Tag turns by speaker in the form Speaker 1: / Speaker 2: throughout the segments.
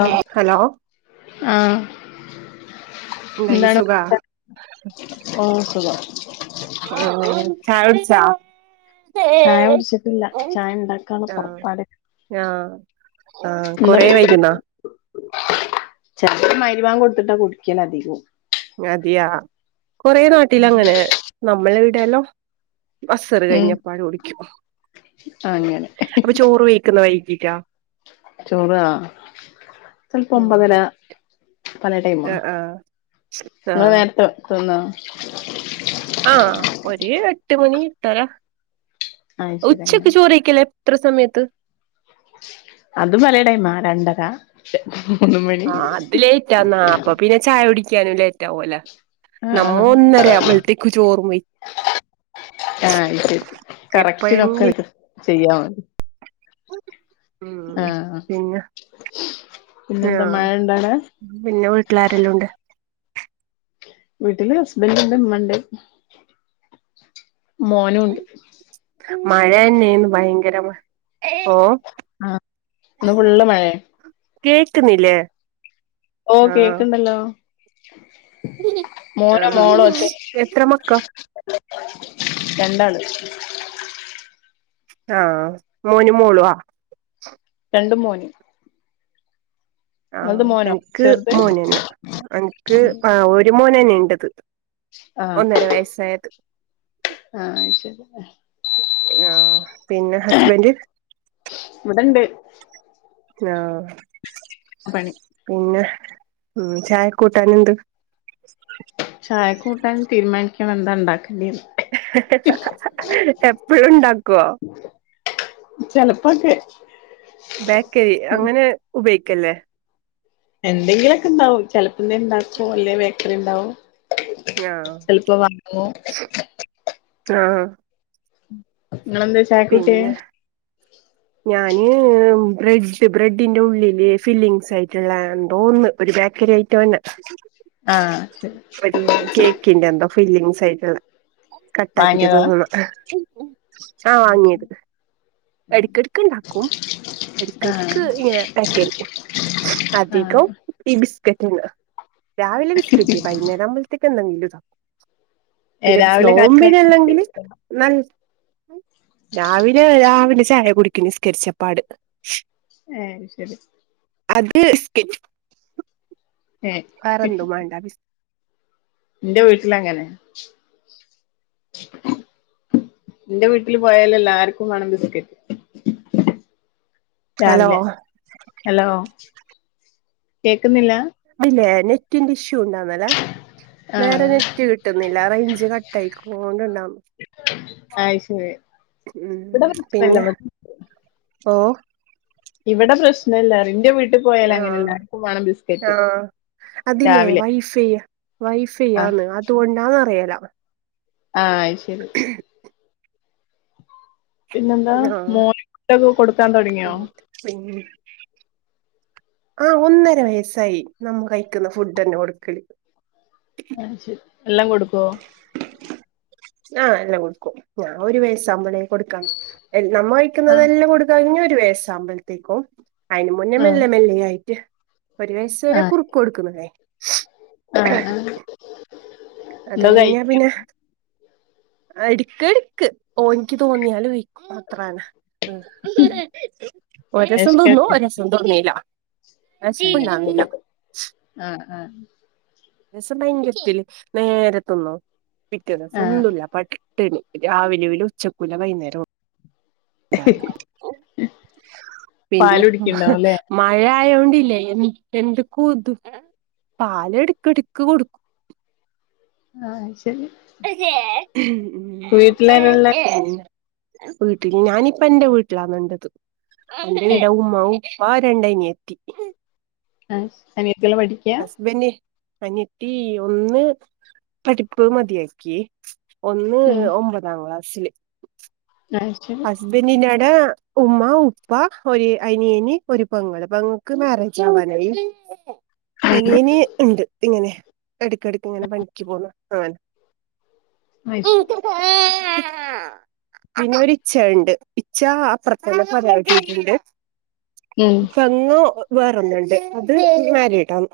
Speaker 1: Hello hello
Speaker 2: ആഹ്
Speaker 1: എന്തായി
Speaker 2: എന്താണ്
Speaker 1: സുഖാ
Speaker 2: ഓ സുഖം
Speaker 1: ആ ചായടിച്ചാ
Speaker 2: ചായ ഉടിച്ചിട്ടില്ല ചായ ഉണ്ടാക്കാ
Speaker 1: ആഹ്
Speaker 2: പൊറപ്പാട്
Speaker 1: ആഹ് ആഹ് കൊറേ വൈകുന്നാ
Speaker 2: ചെലപ്പം മഹ്രിബാങ്ക് കൊടുത്തിട്ടാ കുടിക്കൻ അധികവും
Speaker 1: അതയാ കൊറേ നാട്ടിലങ്ങനെ നമ്മളെ വിടെല്ലോ ബസറ്
Speaker 2: ഉം
Speaker 1: കഴിഞ്ഞപ്പാട് കുടിക്കും
Speaker 2: അങ്ങനെ
Speaker 1: അപ്പൊ ചോറ് വഴിക്കുന്ന വൈകിടാ
Speaker 2: ചോറ് ആഹ് ചല്പ് ഒമ്പതര
Speaker 1: ആഹ്
Speaker 2: പലടൈമാ
Speaker 1: ആഹ്
Speaker 2: ഇങ്ങള്
Speaker 1: ആഹ്
Speaker 2: നേരത്തെ തിന്നോ
Speaker 1: ആഹ് ഒരു എട്ട് മണി ഇട്ടരാ
Speaker 2: അയ് ശരി
Speaker 1: ഉച്ചക്ക്
Speaker 2: അങ്ങനെ
Speaker 1: ചോറയ്ക്കല് എത്ര സമയത്ത്
Speaker 2: അത് പലേടൈമാ രണ്ടര മൂന്ന് മണി
Speaker 1: ലേറ്റ് ആന്ന അപ്പ പിന്നെ ചായ കുടിക്കാനും ലേറ്റ് ആവോല നമ്മ
Speaker 2: ആഹ്
Speaker 1: ഒന്നര അവുബോൾത്തേക്ക് ചോറ വെയ്
Speaker 2: ആഹ് ഇക്
Speaker 1: എപ്പോഴെങ്കിലും
Speaker 2: കറക്റ്റ്ക്കെക്കെ ചെയ്യാമതി
Speaker 1: ഉം
Speaker 2: ആഹ്
Speaker 1: പിന്ന
Speaker 2: പിന്നെന്താ
Speaker 1: ആഹ്
Speaker 2: മഴ ഇണ്ടോ അവിടെ
Speaker 1: പിന്നെ വീട്ടിലാരെല്ലൊണ്ട്
Speaker 2: വീട്ടില് ഹസ്ബന്റണ്ട് ഉമ്മണ്ട് മോനുണ്ട്
Speaker 1: മഴ ന്നെയന്ന് ഭയങ്കര മ ഓ
Speaker 2: ആഹ് ഇന്ന് ഫുള്ള മയെ
Speaker 1: കേക്ക്ന്നില്ലേ
Speaker 2: ഓ കേക്ക്ണ്ടല്ലോ മോനോ മോളോ ഒച്ച
Speaker 1: എത്ര മക്ക
Speaker 2: രണ്ടാള്
Speaker 1: ആഹ് മോനു മോള് ആ
Speaker 2: രണ്ട് മോന് ഇങ്ങൾത്
Speaker 1: ആഹ്
Speaker 2: മോനോ
Speaker 1: അൻക്ക്
Speaker 2: ചെറുത്
Speaker 1: മോനന്ന അൻക്ക് ആ ഒരു മോനന്നെ ഇണ്ടത്
Speaker 2: ആഹ്
Speaker 1: ഒന്നര വയസ്സായത്
Speaker 2: ആഹ് ശരി
Speaker 1: ആഹ് പിന്നെ ഹസ്ബന്റ
Speaker 2: ഇവിടെഇണ്ട്
Speaker 1: ആഹ്
Speaker 2: പ്പണി
Speaker 1: പിന്നെ ഉം ചായക്ക് കൂട്ടാനെന്ത്?
Speaker 2: ചായക്കൂട്ടാൻ തീരുമാനിക്കണം എന്താ ഉണ്ടാക്കേണ്ടെന്ന്.
Speaker 1: എപ്പഴും ഉണ്ടാക്കുവോ?
Speaker 2: ചിലപ്പോക്കെ.
Speaker 1: ബേക്കരി അങ്ങനെ ഉപയോഗിക്കല്ലേ?
Speaker 2: എന്തെങ്കിലുമൊക്കെ ഉണ്ടാവും. ചെലസമയം ഉണ്ടാക്കും അല്ലെ ബേക്കറി ഉണ്ടാവും.
Speaker 1: ആഹ് ആഹ്
Speaker 2: നിങ്ങെന്താ ചായക്ക് കുട്ടിയെ?
Speaker 1: പിന്നെ ഞാന് ബ്രഡ ബ്രെഡിന്റെ ഉള്ളില് ഫില്ലിങ്സ് ആയിട്ടുള്ള എന്തോന്നന്ന് ഒരു ബേക്കറി ഐറ്റം തന്നെ.
Speaker 2: ആഹ് ശരി.
Speaker 1: കേക്കിന്റെ എന്തോ ഫില്ലിംഗ്സ് ആയിട്ടില്ലേ കട്ട ആക്കിട്ട്
Speaker 2: വാങ്ങിയതാ
Speaker 1: തിന്നുന്നെ. ആ വാങ്ങിയത്. [unintelligible] ഇണ്ടാക്കും ഇടക്ക്
Speaker 2: ആഹ്
Speaker 1: ഇടക്ക് ഇങ്ങനെ ആക്ക അധികം
Speaker 2: ആഹ്
Speaker 1: ഈ ബിസ്ക്കറ്റിന്ന് രാവിലെ ബിസ്കറ്റ് വൈകുന്നേരം ആകുമ്പോളത്തേക്ക് എന്ത വീലുതാക്കും
Speaker 2: ഏഹ്
Speaker 1: പിന്നെ
Speaker 2: രാവിലെ കാലി ചായക്ക്
Speaker 1: നോമ്പിനല്ലെങ്കില് [unintelligible] രാവിലെ രാവിലെ ചായ കുടി നിസ്കരിച്ചപ്പാട്
Speaker 2: ഏയ് അത് ശരി.
Speaker 1: അത് [unintelligible]
Speaker 2: ഏഹ്
Speaker 1: കറന്തും മണ്ടാ ബിസ്
Speaker 2: എന്റെ വീട്ടില അങ്ങനെ എന്റെ വീട്ടില് പോയാല് എല്ലാർക്കും വേണം ബിസ്കറ്റ്. ഉ
Speaker 1: ഹലോ
Speaker 2: രാവിലെ ഹലോ കേക്കുന്നില്ല?
Speaker 1: ഇത് ല്ലേ നെറ്റിന്റെ ഇഷ്യൂ ഉണ്ടോ ന്നലെ നേരെ
Speaker 2: ആഹ്
Speaker 1: നെ നെറ്റ് കിട്ടുന്നില്ല റേഞ്ച് കട്ട് ആയി [unintelligible]
Speaker 2: അത് ശരി ഇവിടെ
Speaker 1: ഉം
Speaker 2: പ്രശ്നഇല്ല
Speaker 1: പിന്നെ ഓ
Speaker 2: ഇവിടെ പ്രശ്നമല്ല ഇറിന്റെ വീ
Speaker 1: ആഹ് ആഹ് അതിലേ
Speaker 2: രാവിലെ
Speaker 1: വൈഫൈ യാ.
Speaker 2: ആഹ്
Speaker 1: വൈഫൈയാണ് അതുകൊണ്ടാന്ന അറിയല.
Speaker 2: ആഹ് ശരി പിന്നെന്താ
Speaker 1: ആഹ്
Speaker 2: മോയിട്ടൊക്കെ കൊടുക്കാൻ തുടങ്ങിയോ?
Speaker 1: [unintelligible] ആഹ ഒന്നര വയസ്സായി നമ്മ കഴിക്കുന്ന ഫുഡ് തന്നെ കൊടുക്കി.
Speaker 2: അത് ശരി എല്ലാം കൊടുക്കുവോ?
Speaker 1: ആഹ എല്ലാം കൊടുക്കും ഞാൻ ഒരു വയസംബലെ കൊടുക്കാം നമ്മ
Speaker 2: ആഹ്
Speaker 1: വഴിക്കുന്നതെല്ലാം കൊടുക്കാ ഇ ഒരു വയസ ആകുമ്പോഴത്തേക്കും. അതിന് മുന്നേ
Speaker 2: ആഹ്
Speaker 1: മെല്ലെ മെല്ല ആയിട്ട് ഒരു വയസ വരെ
Speaker 2: ആഹ്
Speaker 1: കുറുക്ക് കൊടുക്കു
Speaker 2: ആഹ് ആഹ്
Speaker 1: അത്
Speaker 2: എന്തോ
Speaker 1: കഴിഞ്ഞാ
Speaker 2: കഴിക്കും
Speaker 1: പിന്നെ, എടുക്ക എടുക്ക് ഒനിക്ക് തോന്നിയല് വിക്കും അത്രതന്നെ. ഒ ദിവസം തിന്നും ഒ ദിവസം തിന്നില്ല. വിശപ്പുണ്ടാവുന്നില്ല
Speaker 2: [unintelligible] ആഹ് ആഹ്
Speaker 1: രസ ഭയങ്കരത്തില് നേരെ തിന്നും പിറ്റെ ദിവസം
Speaker 2: ആഹ്
Speaker 1: തിന്നില്ല. പട്ടി തേനു രാവിലെലും ഉച്ചക്കുല്ല വൈകുന്നേരം [unintelligible] പിന്നെ
Speaker 2: പാല്
Speaker 1: ഹും ഹെ
Speaker 2: കുടിക്ക്ണ്ടാവും ല്ലേ
Speaker 1: മഴ ആയോണ്ടില്ലേ എൻ എന്തക്കൊ ഉത് പാല് എടുക്ക് എടുക്ക് കൊടുക്കും.
Speaker 2: ആഹ ഹെ ശരി
Speaker 1: [unintelligible]
Speaker 2: വീട്ടിലാരാള്ളെ
Speaker 1: പ്പാ വീട്ടില് ഞാനിപ്പ എന്റെ വീട്ടിലാണുണ്ടത്. എഎൻ്റെ
Speaker 2: ഉം
Speaker 1: ടെ ഉമ്മാവും വാ രണ്ടനിയത്തി
Speaker 2: ആഹ അനിയതില്ല പടി
Speaker 1: ഹസ്ബൻ്റ് അനത്തി ഒന്ന് പഠിപ്പ് മതിയാക്കി. ഒന്ന്
Speaker 2: ഉം
Speaker 1: ഒമ്പതാം ക്ളാസില്
Speaker 2: നഹ് അ
Speaker 1: ഹസ്ബൻ്റിനടാ ഉമ്മ ഉപ്പ ഒരു അനിയന് ഒരു പെങ്ങള് പെങ്ങ ക്ക് മാരേജ് ആവാനായി.
Speaker 2: [unintelligible]
Speaker 1: അനിയന് ഇണ്ട്. ഇങ്ങനെ ഇടക്കിടക്ക് ഇങ്ങനെ പണിക്ക് പോണ്. ആൻ
Speaker 2: വയസും
Speaker 1: [unintelligible] ഇച്ചണ്ട് ഇച്ച അപ്രത്തെനെ പ്പ കെറ്റി ട്ട്ണ്ട്.
Speaker 2: മും
Speaker 1: പെങ്ങോ വേറൊന്നണ്ട് അത് മാരിടാണ്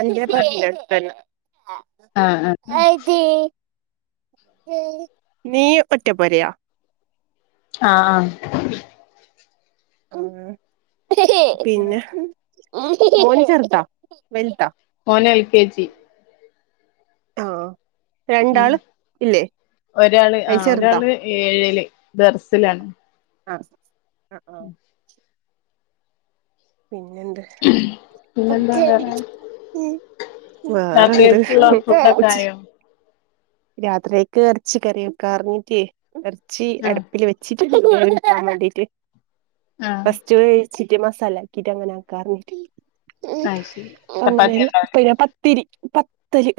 Speaker 1: അന്റെപരണ്ടട്തന്നെ- ആഹ്
Speaker 2: ആഹ ആഹെ
Speaker 1: നീ ഒറ്റപൊരായാ
Speaker 2: ആഹ ആഹ്
Speaker 1: ആ പിന്നെ മോന് ചെറുതാ വൽതാ-
Speaker 2: മോന് എൽ. കെ. ജി.
Speaker 1: ആഹാ
Speaker 2: ഉം ഒരാള്
Speaker 1: അതിൽ
Speaker 2: ആഹ
Speaker 1: ചെറുതാ
Speaker 2: ഒരാള് ഏഴില് ദർസിലാണ്.
Speaker 1: ആഹ അ
Speaker 2: മും
Speaker 1: പിന്നെന്ത്?
Speaker 2: പിന്നെന്താ വേറെ
Speaker 1: [inaudible] വേറെ
Speaker 2: രാത്രിയേക്ക്ള്ള ഫുഡൊക്കെ
Speaker 1: എന്ത്ച്ച?
Speaker 2: ആയോ
Speaker 1: [unintelligible] രാത്രിയക്ക് ഇറച്ചികറി കറിഞ്ഞിട്ട് ഇറച്ചി
Speaker 2: ആഹ്
Speaker 1: അട്പ്പില് വെ- ചിറ്റ് വേഡ്ചാവേണ്ടീട്ട്
Speaker 2: ആഹ്
Speaker 1: ഫസ്റ്റ് വേ- ച്ച്റ്റ മസാലക്കിട്ട് അങ്ങനെക്കാറ്ണ്ട്
Speaker 2: അത് ശരി ചപ്പാത്തി
Speaker 1: അങ്ങനെല്ലം
Speaker 2: ഉണ്ടാവുലേ
Speaker 1: പിന്നെ-പ്പ ത്തിരി പത്തല്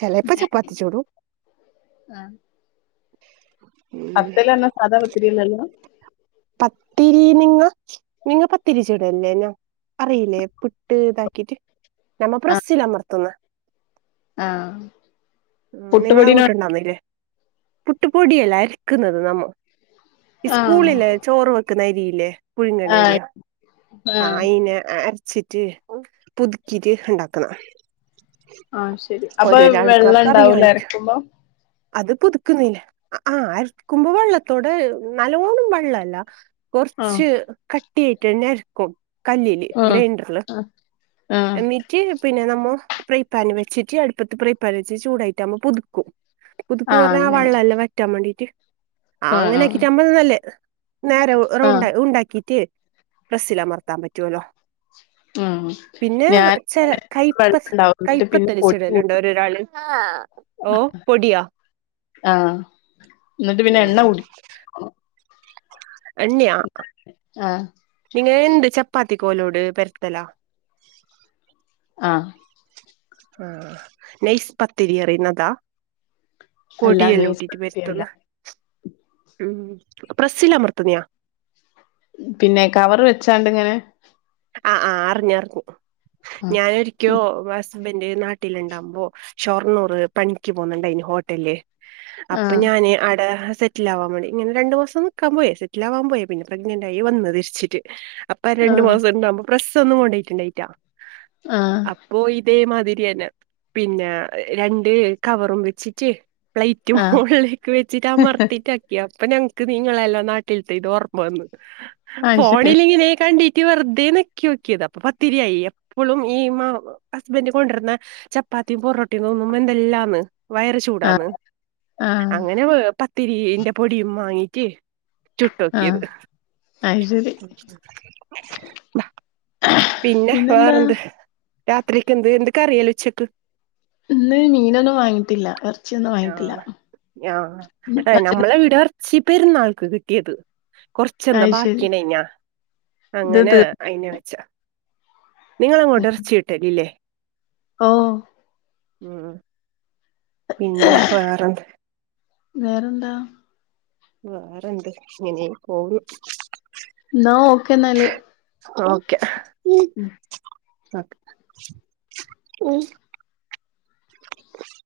Speaker 1: ചേലെപ്പ ചപ്പാത്തി ചുടും.
Speaker 2: ആഹ
Speaker 1: [unintelligible]
Speaker 2: പത്തല്റഞ്ഞ സാധാ പത്തിരില്ലല്ലോ?
Speaker 1: പത്തിരീ നിങ്ങ- നിങ്ങ പത്തിരിച്ചുടല്ലേന്നോ അറിയില്ലേ പുട്ട് ഇതാക്കീട്ട്- ഞമ്മ പ്രസ്സിലമർത്തുന്ന്.
Speaker 2: ആഹാ
Speaker 1: നിങ്ങളങ്ങോട്ട്ണ്ടാവുന്നില്ലേ? പുട്ടുപ്പൊടിയല്ലം അരക്കുന്നത് നമ്മ
Speaker 2: ആഹ്
Speaker 1: ഇസ്കൂളിലേ ചോറ് വെക്കുന്ന അരില്ലേ?
Speaker 2: ആഹ്
Speaker 1: പുഴുങ്ങല്ലരിയ ആ
Speaker 2: ആഹ്
Speaker 1: അയിനെ അരച്ചിട്ട്- പുതുക്കിറ്റ്, ഇണ്ടാക്കണം.
Speaker 2: ആഹ് ശരി അപ്പൊ
Speaker 1: ആൾക്കാർക്ക്
Speaker 2: വെള്ളംണ്ടാവൂലെ
Speaker 1: അറിയായിരിക്കും
Speaker 2: അരക്കുമ്പോ?
Speaker 1: അത് പുതുക്കുന്നില്ലെ ആഹ് അക്കുമ്പോ വെള്ളത്തോടെ നല്ലോണം വെള്ളല്ല.
Speaker 2: ആഹ്
Speaker 1: കൊറച്ച് കട്ടിയയിട്ട് ഞാൻ അരക്കും. കല്ലില്
Speaker 2: ആഹ്
Speaker 1: ഗ്രൈൻഡറില്.
Speaker 2: ആഹ് ആഹ്
Speaker 1: എന്നിറ്റ് പിന്നെ നമ്മൊ പ്രൈ പ്പാന് വെച്ചിട്ട് അടുപ്പത്ത് പ്രൈ പ്പാൻ വെച്ച് ചൂടായിട്ട് നമ്മ പുതുക്കും. പുതുക്ക്
Speaker 2: ആഹ്
Speaker 1: പറഞ്ഞാ ആ
Speaker 2: അങ്ങനെ
Speaker 1: വള്ളല്ലാ വറ്റാൻ വേണ്ടീട്ട് ആ.
Speaker 2: ആഹ്
Speaker 1: അങ്ങനെ
Speaker 2: ആഹ്
Speaker 1: ആക്കിട്ട അ [unintelligible] മ്പന്നല്ലേ. നേരെ ർ
Speaker 2: ആഹ്
Speaker 1: റൗണ്ട് ഉണ്ടാക്കിട്ട് പ്രസ്സി മർത്താൻ പറ്റുല്ലോ.
Speaker 2: ആഹ്.
Speaker 1: പിന്നെ
Speaker 2: ഞാൻ
Speaker 1: ചെല കയ്പ്പ
Speaker 2: വെള്ളണ്ടാവും എന്നിട്ട് പിന്നെ പൊടി
Speaker 1: കയ്പത്തലിച്ചെടലുണ്ട്
Speaker 2: കൂട്ടും
Speaker 1: രൊരാള്. [inaudible] ഓ പൊടിയ.
Speaker 2: ആഹ്. ന്നിട്ട് പിന്നെ എണ്ണ കുടി
Speaker 1: എണ്ണിയാ?
Speaker 2: ആഹ്
Speaker 1: നിങ്ങ എന്ത് ചപ്പാത്തി ക്കോലോട് പെരുത്തലാ.
Speaker 2: ആഹ്.
Speaker 1: ആഹ്. നെയസ്പത്തിരി അറീനതാ.
Speaker 2: അല്ല നെയ്സ്
Speaker 1: പൊടിയെല്ലാഒട്ടിട്ട് പ രുത്ത്ന.
Speaker 2: പത്തിരിയല്ല
Speaker 1: ഉം. പ്രെസ്സ്ല് അമർത്ത്ണാ.
Speaker 2: പിന്നെ കവർ വെച്ചാണ്ട് ങ്ങനെ.
Speaker 1: ആ ആ അറിഞ്ഞറിഞ്ഞ്‌.
Speaker 2: ആഹ്
Speaker 1: ഞാനൊര്. [inaudible] ക്കോ ഹസ്ബൻഡ് നാട്ടില്ണ്ടകുമ്പോ ഷൊർണ്ണൂറ് പണിക്ക് പോകുന്നുണ്ട അയിന് ഹോട്ടൽല്. അപ്പൊ
Speaker 2: ആഹ്
Speaker 1: ഞാന് അട സെ. [inaudible] റ്റിലാവാൻ വേണ്ടി ഇങ്ങനെ രണ്ടു മാസം ന്ക്കാൻ പോയി. സറ്റിലാവാൻ പോയെ. പിന്നെ പ്രെഗ്നന്റ് ആയി വന്ന് തിരിച്ചിട്ട്. അ [unintelligible] പ്പൊ രണ്ടു
Speaker 2: ആഹ്
Speaker 1: മാസം ഉണ്ടാവുമ്പോ പ്രസ്സ് ഒന്നും കൊണ്ടയിട്ടുണ്ടായിറ്റാ.
Speaker 2: ആ.
Speaker 1: അപ്പോ ഇതേമാതിരി അന്നെ. പിന്നേ രണ്ട് കവറും വെച്ചിട്ട്. അ പ്ലൈറ്റ്
Speaker 2: ആഹ്
Speaker 1: മോളിലൊക്കെ വെച്ചിട്ട് അമർത്തിട്ട്. [inaudible] യപ്പൊ ഞങ്ങക്ക് നിങ്ങളല്ലാം നാട്ടിൽത്തെ ഇത് ഓർമ്മ വന്ന്.
Speaker 2: അത് ശരി
Speaker 1: ഫോണിലിങ്ങനെ കണ്ടി. ക്കി വെറുതെ ഞെക്കി ഓ ക്കിയതാ. അപ്പൊ പത്തിരിയായി. എപ്പളും ഈ [unintelligible] ഹസ്ബൻഡ് കൊണ്ടിര്ണ. ചപ്പാത്തിം പൊറോട്ടിം തോന്നുമ്പ എന്തെല്ലാന്ന്. വയറ് ചൂടാന്ന്.
Speaker 2: ആഹ് ആഹ്
Speaker 1: അങ്ങനെ വ പത്തിരീന്റെ പൊടിയും മാങ്ങീറ്റ്. ചുട്ടോക്കിയത്.
Speaker 2: ആഹ് അത് ശരി
Speaker 1: [inaudible] പിന്നെ
Speaker 2: പിന്നെന്താ
Speaker 1: വേറെന്ത്? രാത്രിക്ക് എന്ത്. എന്ത് കറി എല്ലാ ഉച്ചക്ക്.
Speaker 2: ഇന്ന് മീനൊന്നും വാങ്ങിട്ടില്ല. എറച്ചിയൊന്നും വാങ്ങിട്ടില്ല.
Speaker 1: യാ... ഏ നമ്മളെ വീട. ച്ചി പെരുന്നാൾക്ക് കിട്ടിയത്. കൊറച്ചെന്താ
Speaker 2: അയ്ശരി
Speaker 1: ബാക്കിയനഞാ.
Speaker 2: ഇത്
Speaker 1: അങ്ങനെ.
Speaker 2: തീർ
Speaker 1: അയിന് വെച്ച. നിങ്ങളങ്ങോട്ട് എറച്ചി കിട്ടലില്ലേ?
Speaker 2: ഓ.
Speaker 1: ഉം. പിന്നെ വേറെന്ത്?
Speaker 2: വേറെന്താ?
Speaker 1: വേറെന്ത്. ഇങ്ങനെ പോണ്. [inaudible]
Speaker 2: ന്നാ ഓക്കെ എന്നാല്.
Speaker 1: ഓക്കെ. [unintelligible] ഒ [inaudible]